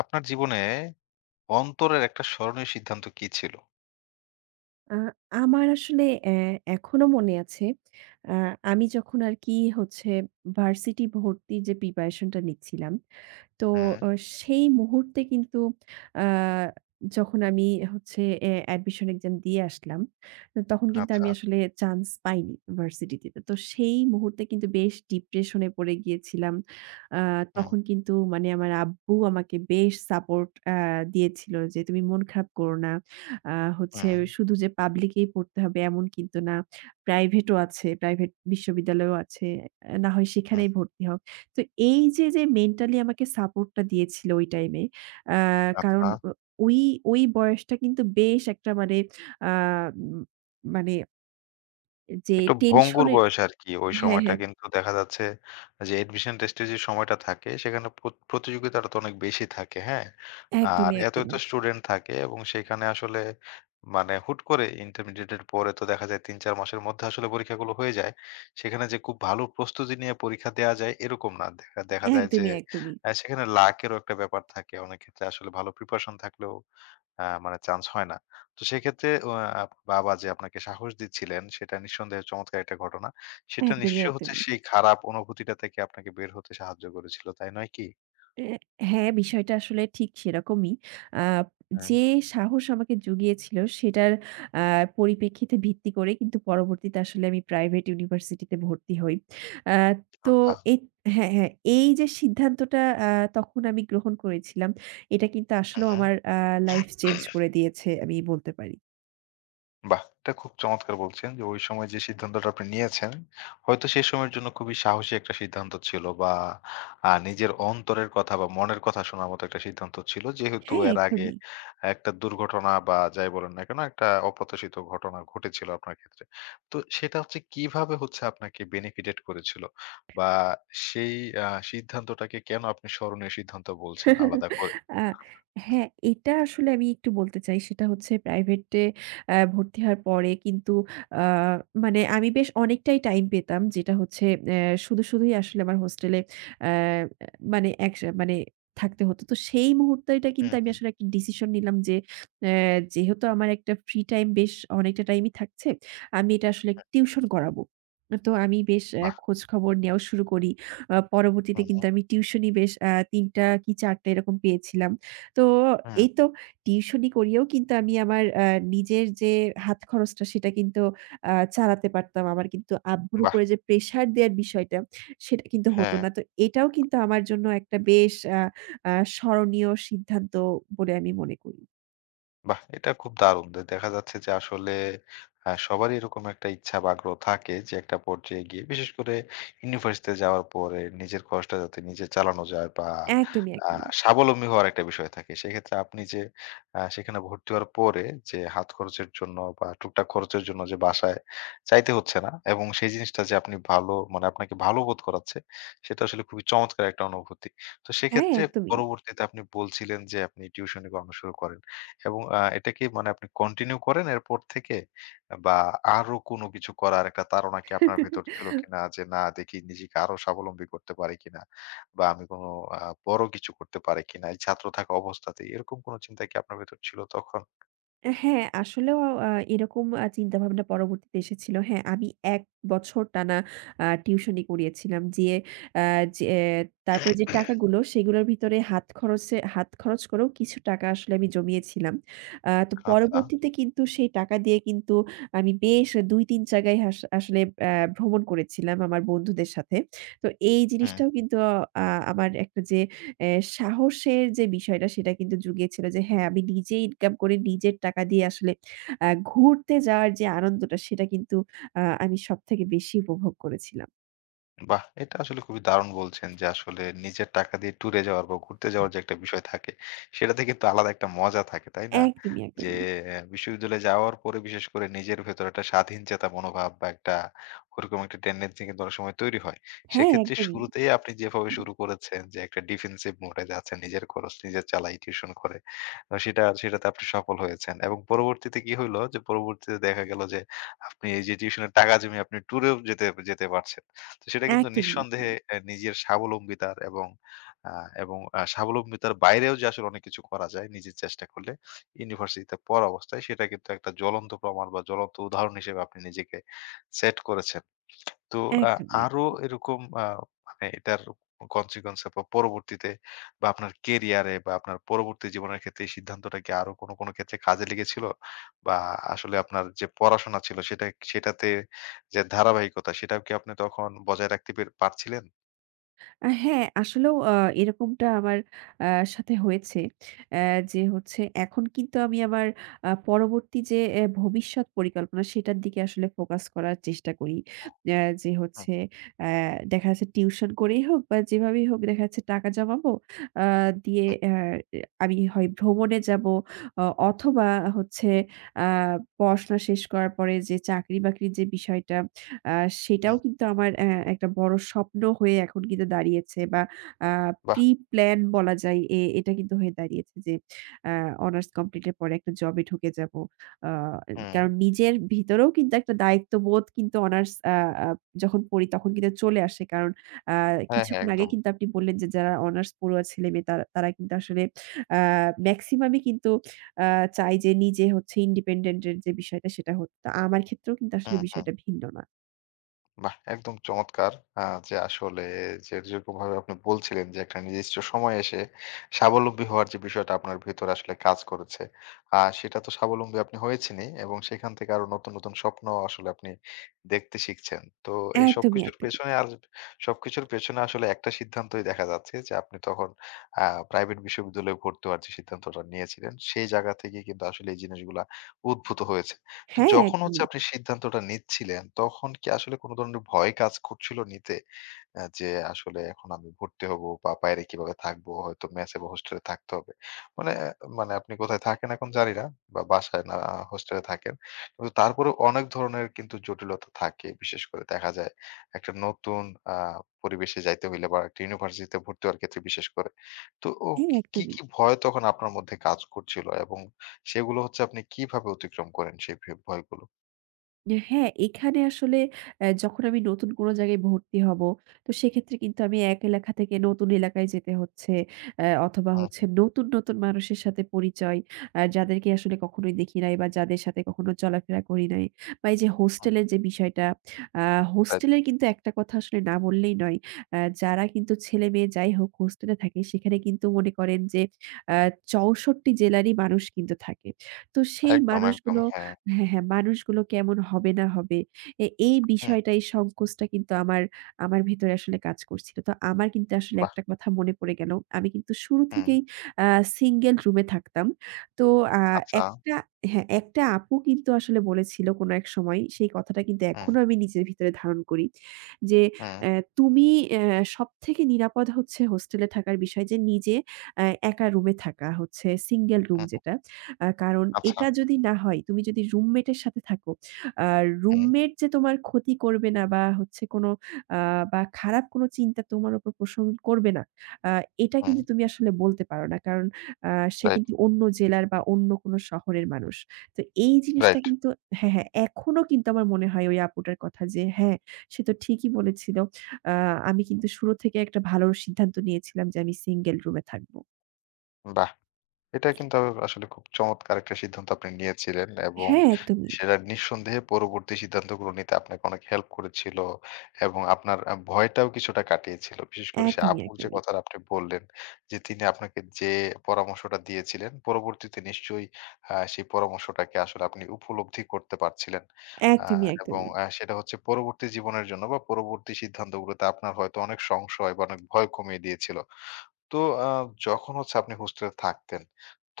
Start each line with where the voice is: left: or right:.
left: আপনার জীবনে অন্তরের একটা স্মরণীয় সিদ্ধান্ত কি ছিল?
right: আ আমার আসলে এখনো মনে আছে। আ আমি যখন আরকি হচ্ছে ভার্সিটি ভর্তির যে প্রিপারেশনটা নিচ্ছিলাম, তো
left: হুম,
right: অ সেই মুহূর্তে কিন্তু আ যখন আমি হচ্ছে অ্যাডমিশন এক্সাম দিয়ে আসলাম, তো তখন কিন্তু
left: আচ্ছা।
right: আমি আসলে চান্স পাইনি ভার্সিটিতে। তো সেই মুহূর্তে কিন্তু বেশ ডিপ্রেশন এ পড়ে গিয়েছিলাম। আ
left: হুম,
right: তখন কিন্তু মানে আমার আব্বু আমাকে বেশ সাপোর্ট দিয়েছিল যে, "তুমি মন খারাপ করো না। আ হচ্ছে
left: হুম,
right: শুধু যে পাবলিকেই পড়তে হবে এমন কিন্তু না। প্রাইভেটও আছে, প্রাইভেট বিশ্ববিদ্যালয়ও আছে। না হয় সেখানেই
left: হুম,
right: ভর্তি হও।" তো এই যে, যে মেন্টালি আমাকে সাপোর্টটা দিয়েছিল ওই টাইমে, আ কারণ
left: আচ্ছা।
right: ওই, ওই বয়সটা কিন্তু বেশ একটা মানে আ উম মানে যে
left: একটু ভঙ্গুর
right: টেনশনের।
left: বয়স আরকি। ওই
right: হ্যাঁ,
left: সময়টা
right: হ্যাঁ।
left: কিন্তু দেখা যাচ্ছে যে এডমিশন টেস্টের যে সময়টা থাকে সেখানে প্রতিযোগিতাটা তো অনেক বেশি থাকে, হ্যাঁ? আর
right: একদমই,
left: এত
right: একদমই।
left: স্টুডেন্ট থাকে এবং সেখানে আসলে মানে হুট করে ইন্টারমিডিয়েট এর পরে তো দেখা যায় ৩-৪ মাসের মধ্যে আসলে পরীক্ষাগুলো হয়ে যায়। সেখানে যে খুব ভালো প্রস্তুতি নিয়ে পরীক্ষা দেয়া যায় এরকম না। দেখা দেখা যায় যে
right: একদমই, একদমই।
left: সেখানে লাক এরও একটা ব্যাপার থাকে। অনেক ক্ষেত্রে আসলে ভালো প্রিপারেশন থাকলেও মানে চান্স হয় না। তো সেক্ষেত্রে অ আপ বাবা যে আপনাকে সাহস দিচ্ছিলেন সেটা নিঃসন্দেহে চমৎকার একটা ঘটনা। সেটা
right: একদমই,
left: নিশ্চয়ই হচ্ছে
right: একদমই।
left: সেই খারাপ অনুভূতিটা থেকে আপনাকে বের হতে সাহায্য করেছিল। তাই নয় কি?
right: অ্যা হ্যাঁ, বিষয়টা আসলে ঠিক সেরকমই। আ
left: হুম।
right: যে সাহস আমাকে জুগিয়েছিল সেটার আ পরিপ্রেক্ষিতে ভিত্তি করে কিন্তু পরবর্তীতে আসলে আমি প্রাইভেট ইউনিভার্সিটিতে ভর্তি হই। আ তো
left: আচ্ছা।
right: এই, হ্যাঁ, হ্যাঁ, এই যে সিদ্ধান্তটা আ তখন আমি গ্রহণ করেছিলাম, এটা কিন্তু
left: হু,
right: আসলেও আমার লাইফ চেঞ্জ
left: হু।
right: করে দিয়েছে আমি বলতে পারি।
left: বাহ! এটা খুব চমৎকার বলছেন যে, ওই সময় যে সিদ্ধান্তটা আপনি নিয়েছেন, হয়তো সেই সময়ের জন্য খুবই সাহসী একটা সিদ্ধান্ত ছিল বা নিজের অন্তরের কথা বা মনের কথা শোনার মতো একটা সিদ্ধান্ত ছিল। যেহেতু
right: হ্যাঁ,
left: এর আগে
right: একদমই।
left: একটা দুর্ঘটনা বা যাই বলেন না কেন, একটা অপ্রত্যাশিত ঘটনা ঘটেছিল আপনার ক্ষেত্রে। তো সেটা হচ্ছে কিভাবে হচ্ছে আপনাকে বেনিফিটেড করেছিল? বা সেই আ সিদ্ধান্তটাকে কেন আপনি স্মরণীয় সিদ্ধান্ত বলছেন আলাদা করে?
right: আ হ্যাঁ, এটা আসলে আমি একটু বলতে চাই। সেটা হচ্ছে প্রাইভেটে ভর্তি হওয়ার পরে কিন্তু আ মানে আমি বেশ অনেকটাই টাইম পেতাম। যেটা হচ্ছে অ্যা শুধুই আসলে আমার হোস্টেলে আ মানে মানে থাকতে হতো। তো সেই মুহূর্তেটা কিন্তু
left: হুম,
right: আমি
left: হুম।
right: আসলে একটা ডিসিশন নিলাম যে, অ্যা যেহেতু আমার একটা ফ্রি টাইম বেশ অনেকটা টাইমই থাকছে, আমি এটা আসলে টিউশন করাবো। তো আমি বেশ
left: বাহ!
right: খোঁজখবর নেওয়া শুরু করি। পরবর্তীতে কিন্তু
left: হুম,
right: আমি টিউশনি বেশ ৩ টা কি ৪ টা এরকম পেয়েছিলাম। তো
left: হুম।
right: এই তো টিউশনি করিয়েও কিন্তু আমি আমার নিজের যে হাত খরচটা সেটা কিন্তু চালাতে পারতাম। আমার কিন্তু আব্বুর
left: বাহ!
right: উপরে যে প্রেশার দেয়ার বিষয়টা সেটা কিন্তু হতো
left: হ্যাঁ।
right: না। তো এটাও কিন্তু আমার জন্য একটা বেশ আ আ স্মরণীয় সিদ্ধান্ত বলে আমি মনে করি।
left: বাহ! এটা খুব দারুণ। যে দেখা যাচ্ছে যে আসলে সবারই এরকম একটা ইচ্ছা বা আগ্রহ থাকে যে একটা পর্যায়ে গিয়ে বিশেষ করে ইউনিভার্সিটিতে যাওয়ার পরে নিজের খরচটা যাতে নিজে চালানো যায় বা
right: একদমই,
left: আ
right: একদমই।
left: স্বাবলম্বী হওয়ার একটা বিষয় থাকে। সেক্ষেত্রে আপনি যে সেখানে ভর্তি হওয়ার পরে যে হাত খরচের জন্য বা টুকটাক খরচের জন্য যে বাসায় চাইতে হচ্ছে না এবং সেই জিনিসটা যে আপনি ভালো মানে আপনাকে ভালো বোধ করাচ্ছে সেটা আসলে খুবই চমৎকার একটা অনুভূতি। তো
right: হ্যাঁ,
left: সেক্ষেত্রে
right: একদমই।
left: পরবর্তীতে আপনি বলছিলেন যে আপনি টিউশনি করানো শুরু করেন। এবং এটা কি মানে আপনি কন্টিনিউ করেন এরপর থেকে? বা আরো কোনো কিছু করার একটা তাড়না কি আপনার ভেতর ছিল কিনা? যে না দেখি নিজেকে আরো স্বাবলম্বী করতে পারি কিনা? বা আমি কোনো আ বড় কিছু করতে পারি কিনা এই ছাত্র থাকা অবস্থাতেই? এরকম কোনো চিন্তা কি আপনার ভেতর ছিল তখন?
right: হ্যাঁ, আসলেও আ এরকম চিন্তাভাবনা পরবর্তীতে এসেছিল। হ্যাঁ, আমি ১ বছর টানা টিউশনি করিয়েছিলাম। যেয়ে আ যে আহ, তারপরে যে টাকাগুলো সেগুলোর ভিতরে হাত খরচ করেও কিছু টাকা আসলে আমি জমিয়েছিলাম। তো
left: আচ্ছা।
right: পরবর্তীতে কিন্তু সেই টাকা দিয়ে কিন্তু আমি বেশ ২-৩ জায়গায় আসলে আ ভ্রমণ করেছিলাম আমার বন্ধুদের সাথে। তো এই
left: হুম।
right: জিনিসটাও কিন্তু আ আমার একটা যে সাহসের যে বিষয়টা সেটা কিন্তু জুগিয়েছিল যে হ্যাঁ, আমি নিজেই ইনকাম করে নিজের টাকা দিয়ে আসলে ঘুরতে যাওয়ার যে আনন্দটা সেটা কিন্তু আমি সবথেকে বেশি উপভোগ করেছিলাম।
left: বাহ! এটা আসলে খুবই দারুণ বলছেন যে আসলে নিজের টাকা দিয়ে ট্যুরে যাওয়ার বা ঘুরতে যাওয়ার যে একটা বিষয় থাকে, সেটাতে কিন্তু আলাদা একটা মজা থাকে, তাই না?
right: একদমই,
left: যে
right: একদমই।
left: বিশ্ববিদ্যালয়ে যাওয়ার পরে বিশেষ করে নিজের ভেতরে একটা স্বাধীনচেতা মনোভাব বা একটা ওরকম একটা টেন্ডেন্সি কিন্তু অনেক সময় তৈরি হয়।
right: হ্যাঁ,
left: সেক্ষেত্রে
right: একদমই।
left: শুরুতেই আপনি যেভাবে শুরু করেছেন যে একটা ডিফেন্সিভ মোডে যাচ্ছেন, নিজের খরচ নিজে চালাই টিউশন করে। তো সেটা সেটাতে আপনি সফল হয়েছেন এবং পরবর্তীতে কি হইলো যে পরবর্তীতে দেখা গেল যে আপনি এই যে টিউশনের টাকা জমিয়ে আপনি ট্যুরেও যেতে যেতে পারছেন। তো সেটা কিন্তু
right: একদমই,
left: নিঃসন্দেহে নিজের স্বাবলম্বিতার আ এবং স্বাবলম্বিতার বাইরেও যে আসলে অনেক কিছু করা যায় নিজে চেষ্টা করলে, ইউনিভার্সিটিতে পড়া অবস্থায় সেটা কিন্তু একটা জ্বলন্ত প্রমাণ বা জ্বলন্ত উদাহরণ হিসেবে আপনি নিজেকে সেট করেছেন। তো আ
right: একদমই।
left: আরো এরকম মানে এটার consequence বা পরবর্তীতে বা আপনার ক্যারিয়ারে বা আপনার পরবর্তী জীবনের ক্ষেত্রে এই সিদ্ধান্তটা কি আরো কোনো, কোনো ক্ষেত্রে কাজে লেগেছিল? বা আসলে আপনার যে পড়াশোনা ছিল সেটা সেটাতে যে ধারাবাহিকতা সেটাও কি আপনি তখন বজায় রাখতে পারছিলেন?
right: হ্যাঁ, আসলেও এরকমটা আমার আ সাথে হয়েছে। অ্যা যে হচ্ছে এখন কিন্তু আমি আমার পরবর্তী যে ভবিষ্যৎ পরিকল্পনা সেটার দিকে আসলে ফোকাস করার চেষ্টা করি। যে
left: হুম,
right: হচ্ছে অ্যা দেখা যাচ্ছে টিউশন করেই হোক বা যেভাবেই হোক দেখা যাচ্ছে টাকা জমাবো। আ দিয়ে
left: হুম,
right: এ আমি হয় ভ্রমণে যাবো, অ অথবা হচ্ছে আ পড়াশোনা শেষ করার পরে যে চাকরি-বাকরির যে বিষয়টা, আ সেটাও
left: হুম।
right: কিন্তু আমার একটা বড় স্বপ্ন হয়ে এখন কিন্তু দাঁড়িয়েছে, বা আ
left: বাহ!
right: প্রি-প্ল্যান বলা যায়, এটা কিন্তু হয়ে দাঁড়িয়েছে যে আ অনার্স কমপ্লিটের পরে একটা জবে ঢুকে যাব। আ
left: হুম।
right: কারণ নিজের ভিতরেও কিন্তু একটা দায়িত্ববোধ কিন্তু অনার্স আ আ যখন পড়ি তখন কিন্তু চলে আসে। কারণ আ
left: হ্যাঁ, হ্যাঁ
right: কিছুক্ষণ আগে
left: একদম।
right: কিন্তু আপনি বললেন যে যারা অনার্স পড়ুয়া ছেলেমেয়ে তারা তারা কিন্তু আসলে আ মেক্সিমামই কিন্তু আ চায় যে নিজে হচ্ছে ইন্ডিপেন্ডেন্ট এর যে বিষয়টা সেটা হোক। তো আমার ক্ষেত্রেও কিন্তু আসলে
left: হুম, হুম।
right: বিষয়টা ভিন্ন না।
left: বাহ! একদম চমৎকার। আ যে আসলে যে যেরকমভাবে আপনি বলছিলেন যে একটা নির্দিষ্ট সময়ে এসে স্বাবলম্বী হওয়ার যে বিষয়টা আপনার ভেতরে আসলে কাজ করেছে। সেটা তো স্বাবলম্বী আপনি হয়েছেনই এবং সেখান থেকে আরো নতুন, নতুন স্বপ্ন আসলে আপনি দেখতে শিখছেন। তো এই
right: একদমই,
left: সবকিছুর
right: একদমই।
left: পেছনে আর সবকিছুর পেছনে আসলে একটা সিদ্ধান্তই দেখা যাচ্ছে যে আপনি তখন আ প্রাইভেট বিশ্ববিদ্যালয়ে ভর্তি হওয়ার যে সিদ্ধান্তটা নিয়েছিলেন, সেই জায়গা থেকে কিন্তু আসলে এই জিনিসগুলা উদ্ভূত হয়েছে। তো
right: হ্যাঁ,
left: যখন হচ্ছে
right: একদমই।
left: আপনি সিদ্ধান্তটা নিচ্ছিলেন, তখন কি আসলে কোন ধরনের ভয় কাজ করছিল নিতে? যে আসলে এখন আমি ভর্তি হব বা বাইরে কিভাবে থাকবো? হয়তো মেসে বা হোস্টেলে থাকতে হবে। মানে মানে আপনি কোথায় থাকেন এখন জানি না বা বাসায় না হোস্টেলে থাকেন। কিন্তু তারপরেও অনেক ধরনের কিন্তু জটিলতা থাকে। বিশেষ করে দেখা যায় একটা নতুন আ পরিবেশে যাইতে হইলে বা একটা ইউনিভার্সিটিতে ভর্তি হওয়ার ক্ষেত্রে বিশেষ করে। তো
right: হ্যাঁ,
left: কি,
right: একদমই।
left: কি ভয় তখন আপনার মধ্যে কাজ করছিল? এবং সেগুলো হচ্ছে আপনি কিভাবে অতিক্রম করেন সেই ভয়গুলো?
right: হ্যাঁ, এখানে আসলে যখন আমি নতুন কোনো জায়গায় ভর্তি হব, তো সেক্ষেত্রে কিন্তু আমি এক এলাকা থেকে নতুন এলাকায় যেতে হচ্ছে। অথবা
left: হুম,
right: হচ্ছে
left: হুম,
right: নতুন, নতুন মানুষের সাথে পরিচয়, যাদেরকে আসলে কখনোই দেখি নাই বা যাদের সাথে কখনো চলাফেরা করি নাই। বা এই যে
left: হুম।
right: হোস্টেলের যে বিষয়টা, আ
left: রাইট।
right: হোস্টেলের কিন্তু একটা কথা আসলে না বললেই নয়। যারা কিন্তু ছেলে-মেয়ে যাই হোক হোস্টেলে থাকে, সেখানে কিন্তু মনে করেন যে আ ৬৪ জেলারই মানুষ কিন্তু থাকে। তো সেই
left: একদম, একদম।
right: মানুষগুলো
left: হ্যাঁ।
right: হ্যাঁ, হ্যাঁ, মানুষগুলো কেমন হবে না হবে, এই
left: হুম,
right: বিষয়টা, এই সংকোচটা কিন্তু আমার ভেতরে আসলে কাজ করছিল। তো আমার কিন্তু আসলে
left: বাহ!
right: একটা কথা মনে পড়ে গেল। আমি কিন্তু শুরু
left: হুম,
right: থেকেই আ সিঙ্গেল রুমে থাকতাম। তো আ
left: আচ্ছা।
right: একটা হ্যাঁ, একটা আপু কিন্তু আসলে বলেছিল কোনো এক সময়, সেই কথাটা কিন্তু
left: হুম,
right: এখনো আমি নিজের ভিতরে ধারণ করি। যে,
left: হুম,
right: তুমি, সবথেকে নিরাপদ হচ্ছে হোস্টেলে থাকার বিষয় যে নিজে একা রুমে থাকা, হচ্ছে সিঙ্গেল রুম
left: হুম।
right: যেটা। কারণ
left: আচ্ছা।
right: এটা যদি না হয়, তুমি যদি রুমমেটের সাথে থাকো, আ
left: হুম,
right: রুমমেট যে তোমার ক্ষতি করবে না বা হচ্ছে কোনো আ বা খারাপ কোনো চিন্তা তোমার উপর পোষণ করবে না, আ এটা
left: হুম।
right: কিন্তু তুমি আসলে বলতে পারো না। কারণ আ সে
left: রাইট,
right: কিন্তু অন্য জেলার বা অন্য কোনো শহরের মানুষ। তো এই জিনিসটা
left: রাইট।
right: কিন্তু হ্যাঁ, হ্যাঁ, এখনো কিন্তু আমার মনে হয় ওই আপুটার কথা যে হ্যাঁ, সে তো ঠিকই বলেছিল। আ আমি কিন্তু শুরু থেকে একটা ভালো সিদ্ধান্ত নিয়েছিলাম যে আমি সিঙ্গেল রুমে থাকবো।
left: বাহ! এটা কিন্তু আসলে খুব চমৎকার একটা সিদ্ধান্ত আপনি নিয়েছিলেন এবং
right: হ্যাঁ, একদমই।
left: সেটা নিঃসন্দেহে পরবর্তী সিদ্ধান্তগুলো নিতে আপনাকে অনেক হেল্প করেছিল এবং আপনার ভয়টাও কিছুটা কাটিয়েছিল। বিশেষ করে সে
right: একদমই,
left: আপুর যে
right: একদমই।
left: কথাটা আপনি বললেন যে, তিনি আপনাকে যে পরামর্শটা দিয়েছিলেন, পরবর্তীতে নিশ্চয়ই সেই পরামর্শটাকে আসলে আপনি উপলব্ধি করতে পারছিলেন। আ
right: একদমই,
left: এবং
right: একদমই।
left: আ সেটা হচ্ছে পরবর্তী জীবনের জন্য বা পরবর্তী সিদ্ধান্তগুলোতে আপনার হয়তো অনেক সংশয় বা অনেক ভয় কমিয়ে দিয়েছিল। তো আ যখন হচ্ছে আপনি হোস্টেলে থাকতেন,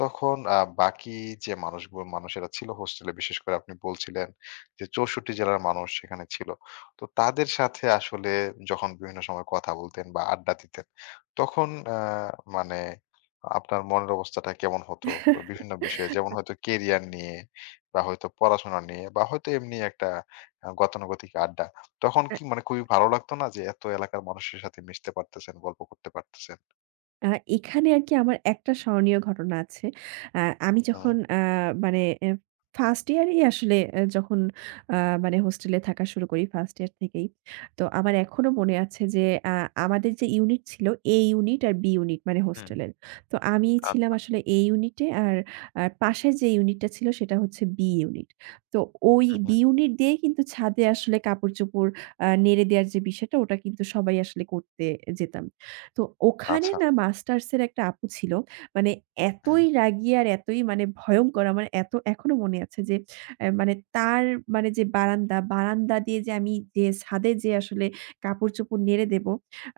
left: তখন বাকি যে মানুষেরা ছিল হোস্টেলে বিশেষ করে আপনি বলছিলেন যে ৬৪ জেলার মানুষ সেখানে ছিল। তো তাদের সাথে আসলে যখন বিভিন্ন সময় কথা বলতেন বা আড্ডা দিতেন, তখন আ মানে আপনার মনের অবস্থাটা কেমন হতো? বিভিন্ন বিষয়ে যেমন হয়তো কেরিয়ার নিয়ে বা হয়তো পড়াশোনা নিয়ে বা হয়তো এমনি একটা গতানুগতিক আড্ডা। তখন কি মানে খুবই ভালো লাগতো না যে এত এলাকার মানুষের সাথে মিশতে পারতেছেন, গল্প করতে পারতেছেন?
right: আ এখানে আরকি আমার একটা স্মরণীয় ঘটনা আছে। আ আমি
left: হুম,
right: যখন মানে এ 1st ইয়ারেই আসলে যখন আ মানে হোস্টেলে থাকা শুরু করি 1st ইয়ার থেকেই। তো আমার এখনো মনে আছে যে আ আমাদের যে ইউনিট ছিল, A ইউনিট আর B ইউনিট মানে
left: হুম,
right: হোস্টেলের। তো আমি ছিলাম
left: আচ্ছা।
right: আসলে A ইউনিটে, আর পাশের যে ইউনিটটা ছিল সেটা হচ্ছে B ইউনিট। তো ওই
left: হুম,
right: B
left: হুম,
right: ইউনিট দিয়েই কিন্তু ছাদে আসলে কাপড়-চোপড় নেড়ে দেওয়ার যে বিষয়টা, ওটা কিন্তু সবাই আসলে করতে যেতাম। তো ওখানে
left: আচ্ছা।
right: না মাস্টার্সের একটা আপু ছিল। মানে
left: হুম,
right: এতই রাগী আর এতই মানে ভয়ংকর, আমার এত এখনো মনে আছে যে মানে তার মানে যে বারান্দা, বারান্দা দিয়ে যে আমি যে ছাদে যেয়ে আসলে কাপড়-চোপড় নেড়ে দেবো,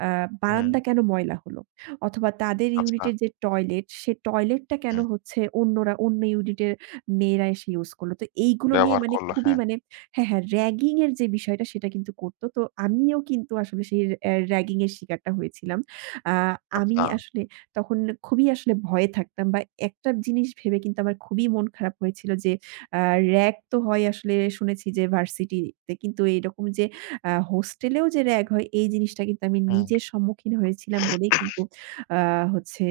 right: আ
left: হুম,
right: বারান্দা কেন ময়লা হলো? অথবা তাদের
left: আচ্ছা।
right: ইউনিটের যে টয়লেট, সে টয়লেটটা কেন
left: হুম,
right: হচ্ছে অন্যরা, অন্য ইউনিটের মেয়েরা এসে ইউজ করলো? তো এইগুলো নিয়ে
left: ব্যবহার
right: মানে
left: করল।
right: খুবই
left: হ্যাঁ,
right: মানে, হ্যাঁ, হ্যাঁ, র‍্যাগিং এর যে বিষয়টা সেটা কিন্তু করত। তো আমিও কিন্তু আসলে সেই র‍্যাগিং এর শিকারটা হয়েছিলাম। আ আমি
left: আচ্ছা।
right: আসলে তখন খুবই আসলে ভয়ে থাকতাম, বা একটা জিনিস ভেবে কিন্তু আমার খুবই মন খারাপ হয়েছিল যে, আ র‍্যাগ তো হয় আসলে শুনেছি যে ভার্সিটিতে, কিন্তু এরকম যে হোস্টেলেও যে র‍্যাগ হয়, এই জিনিসটা কিন্তু আমি
left: হুম,
right: নিজের সম্মুখীন হয়েছিলাম বলেই কিন্তু আ হচ্ছে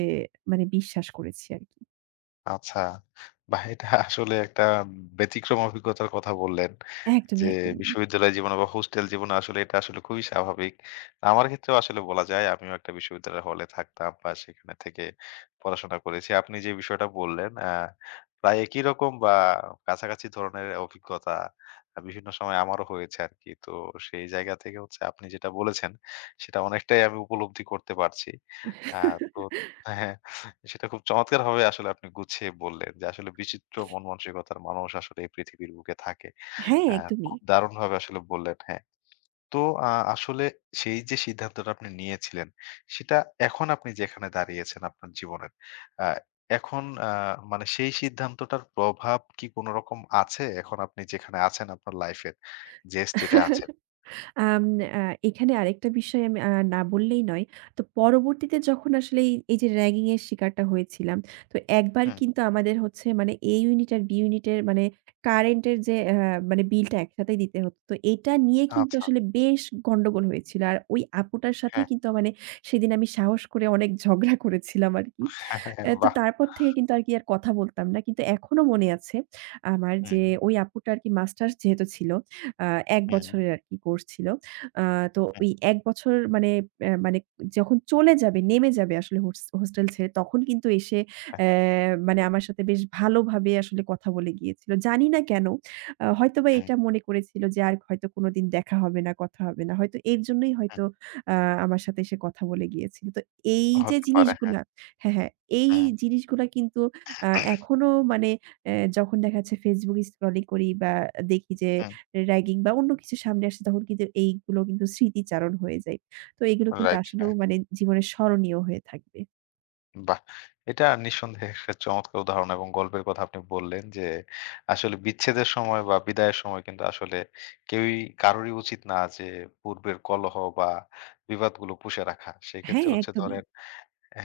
right: মানে বিশ্বাস করেছি আরকি।
left: আচ্ছা। বাহ! এটা আসলে একটা ব্যতিক্রম অভিজ্ঞতার কথা বললেন। যে
right: একদমই, একদমই।
left: বিশ্ববিদ্যালয় জীবনে বা হোস্টেল জীবনে আসলে এটা আসলে খুবই স্বাভাবিক। আমার ক্ষেত্রেও আসলে বলা যায় আমিও একটা বিশ্ববিদ্যালয়ের হলে থাকতাম বা সেখানে থেকে পড়াশোনা করেছি। আপনি যে বিষয়টা বললেন প্রায় একই রকম বা কাছাকাছি ধরনের অভিজ্ঞতা বিভিন্ন সময় আমারও হয়েছে আরকি। তো সেই জায়গা থেকে হচ্ছে আপনি যেটা বলেছেন সেটা অনেকটাই আমি উপলব্ধি করতে পারছি। আ তো হ্যাঁ, সেটা খুব চমৎকারভাবে আসলে আপনি গুছিয়ে বললেন যে আসলে বিচিত্র মন মানসিকতার মানুষ আসলে এই পৃথিবীর বুকে থাকে।
right: হ্যাঁ,
left: হ্যাঁ,
right: একদমই।
left: খুব দারুণভাবে আসলে বললেন। হ্যাঁ। তো আসলে সেই যে সিদ্ধান্তটা আপনি নিয়েছিলেন, সেটা এখন আপনি যেখানে দাঁড়িয়েছেন আপনার জীবনের, আ এখন মানে সেই সিদ্ধান্তটার প্রভাব কি কোন রকম আছে? এখন আপনি যেখানে আছেন আপনার লাইফ এর যে স্টেটে আছেন?
right: আম আ এখানে আরেকটা বিষয় আমি না বললেই নয়। তো পরবর্তীতে যখন আসলে এই যে ragging এর শিকারটা হয়েছিলাম, তো একবার
left: হুম,
right: কিন্তু আমাদের হচ্ছে মানে A ইউনিট আর B ইউনিটের মানে কারেন্ট এর যে মানে বিলটা একসাথেই দিতে হতো। তো এটা নিয়ে কিন্তু
left: আচ্ছা।
right: আসলে বেশ গন্ডগোল হয়েছিল। আর ওই আপুটার সাথে
left: হ্যাঁ,
right: কিন্তু মানে সেদিন আমি সাহস করে অনেক ঝগড়া করেছিলাম আরকি।
left: হ্যাঁ, হ্যাঁ, হ্যাঁ,
right: তো
left: বাহ!
right: তারপর থেকে কিন্তু আরকি আর কথা বলতাম না। কিন্তু এখনো মনে আছে আমার
left: হুম,
right: যে ওই আপুটা আরকি মাস্টার্স যেহেতু ছিল, আ ১
left: হুম,
right: বছরের আরকি কোর্স ছিল। আ তো
left: হুম,
right: ওই ১ বছর, মানে মানে যখন চলে যাবে, নেমে যাবে আসলে হোস্টেল ছেড়ে, তখন কিন্তু এসে
left: হ্যাঁ,
right: মানে আমার সাথে বেশ ভালোভাবে আসলে কথা বলে গিয়েছিল। জানি না কেন। হয়তোবা
left: হুম,
right: এটা মনে করেছিল যে আর হয়তো কোনোদিন দেখা হবে না, কথা হবে না। হয়তো এর জন্যই
left: হুম।
right: হয়তো আ আমার সাথে এসে কথা বলে গিয়েছিল। তো এই যে
left: হতে পারে, হ্যাঁ।
right: জিনিসগুলা হ্যাঁ, হ্যাঁ। এই
left: হুম,
right: জিনিসগুলা কিন্তু আ এখনো মানে যখন দেখা যাচ্ছে Facebook scrolling করি, বা দেখি যে
left: হুম,
right: র‍্যাগিং বা অন্য কিছু সামনে আসে, তখন কিন্তু এইগুলো কিন্তু স্মৃতিচারণ হয়ে যায়। তো এগুলো কিন্তু
left: রাইট, হ্যাঁ।
right: আসলেও মানে জীবনে স্মরণীয় হয়ে থাকবে।
left: বাহ! এটা নিঃসন্দেহে একটা চমৎকার উদাহরণ এবং গল্পের কথা আপনি বললেন যে, আসলে বিচ্ছেদের সময় বা বিদায়ের সময় কিন্তু আসলে কেউই কারোরই উচিত না যে পূর্বের কলহ বা বিবাদগুলো পুষে রাখা। সেক্ষেত্রে
right: হ্যাঁ,
left: হচ্ছে
right: একদমই।
left: ধরেন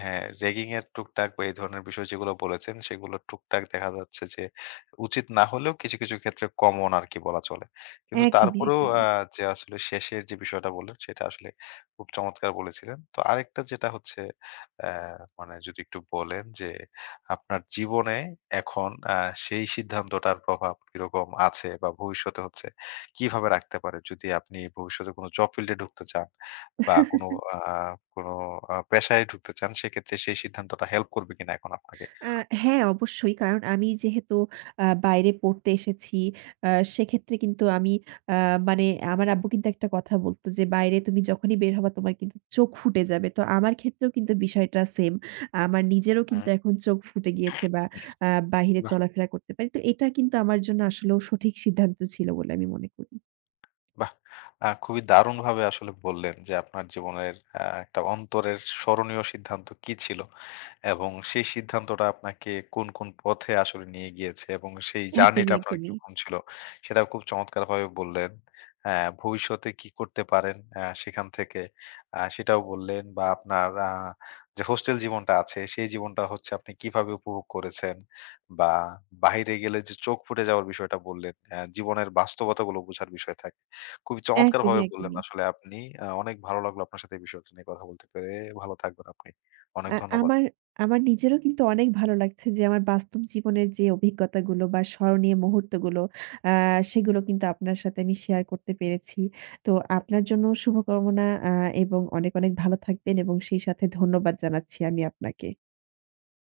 left: হ্যাঁ, রেগিং এর টুকটাক বা এই ধরনের বিষয় যেগুলো বলেছেন, সেগুলো টুকটাক দেখা যাচ্ছে যে উচিত না হলেও কিছু, কিছু ক্ষেত্রে কমন আরকি বলা চলে। কিন্তু
right: একদমই,
left: তারপরেও
right: একদমই।
left: যে আসলে শেষের যে বিষয়টা বললেন, সেটা আসলে খুব চমৎকার বলেছিলেন। তো আরেকটা যেটা হচ্ছে অ্যা মানে যদি একটু বলেন যে আপনার জীবনে এখন সেই সিদ্ধান্তটার প্রভাব কিরকম আছে বা ভবিষ্যতে হচ্ছে কিভাবে রাখতে পারে? যদি আপনি ভবিষ্যতে কোনো জব ফিল্ড এ ঢুকতে চান বা কোনো আ কোনো পেশায় ঢুকতে চান, সেক্ষেত্রে সেই সিদ্ধান্তটা হেল্প করবে কিনা এখন আপনাকে?
right: আ হ্যাঁ, অবশ্যই। কারণ আমি যেহেতু বাইরে পড়তে এসেছি, আ সেক্ষেত্রে কিন্তু আমি, আ মানে, আমার আব্বু কিন্তু একটা কথা বলতো যে, "বাইরে তুমি যখনই বের হবা তোমার কিন্তু চোখ ফুটে যাবে।" তো আমার ক্ষেত্রেও কিন্তু বিষয়টা সেম। আমার নিজেরও
left: হুম।
right: কিন্তু এখন চোখ ফুটে গিয়েছে, বা আ বাহিরে চলাফেরা করতে পারি। তো এটা কিন্তু আমার জন্য আসলেও সঠিক সিদ্ধান্ত ছিল বলে আমি মনে করি।
left: বাহ! খুবই দারুণভাবে আসলে বললেন যে আপনার জীবনের একটা অন্তরের স্মরণীয় সিদ্ধান্ত কি ছিল এবং সেই সিদ্ধান্তটা আপনাকে কোন, কোন পথে আসলে নিয়ে গিয়েছে এবং সেই জার্নিটা
right: একদমই,
left: আপনার
right: একদমই।
left: কিরকম ছিল সেটা খুব চমৎকারভাবে বললেন। অ্যা ভবিষ্যতে কি করতে পারেন সেখান থেকে সেটাও বললেন বা আপনার যে হোস্টেল জীবনটা আছে সেই জীবনটা হচ্ছে আপনি কিভাবে উপভোগ করেছেন বা বাহিরে গেলে যে চোখ ফুটে যাওয়ার বিষয়টা বললেন, জীবনের বাস্তবতাগুলো বোঝার বিষয় থাকে। খুবই
right: একদমই,
left: চমৎকারভাবে বললেন
right: একদমই।
left: আসলে আপনি। অনেক ভালো লাগলো আপনার সাথে এই বিষয়টা নিয়ে কথা বলতে পেরে। ভালো থাকবেন আপনি। অনেক
right: আ
left: ধন্যবাদ।
right: আমার আমার নিজেরও কিন্তু অনেক ভালো লাগছে যে আমার বাস্তব জীবনের যে অভিজ্ঞতাগুলো বা স্মরণীয় মুহূর্তগুলো, আ সেগুলো কিন্তু আপনার সাথে আমি শেয়ার করতে পেরেছি। তো আপনার জন্য শুভকামনা, আ এবং অনেক, অনেক ভালো থাকবেন এবং সেই সাথে ধন্যবাদ জানাচ্ছি আমি আপনাকে।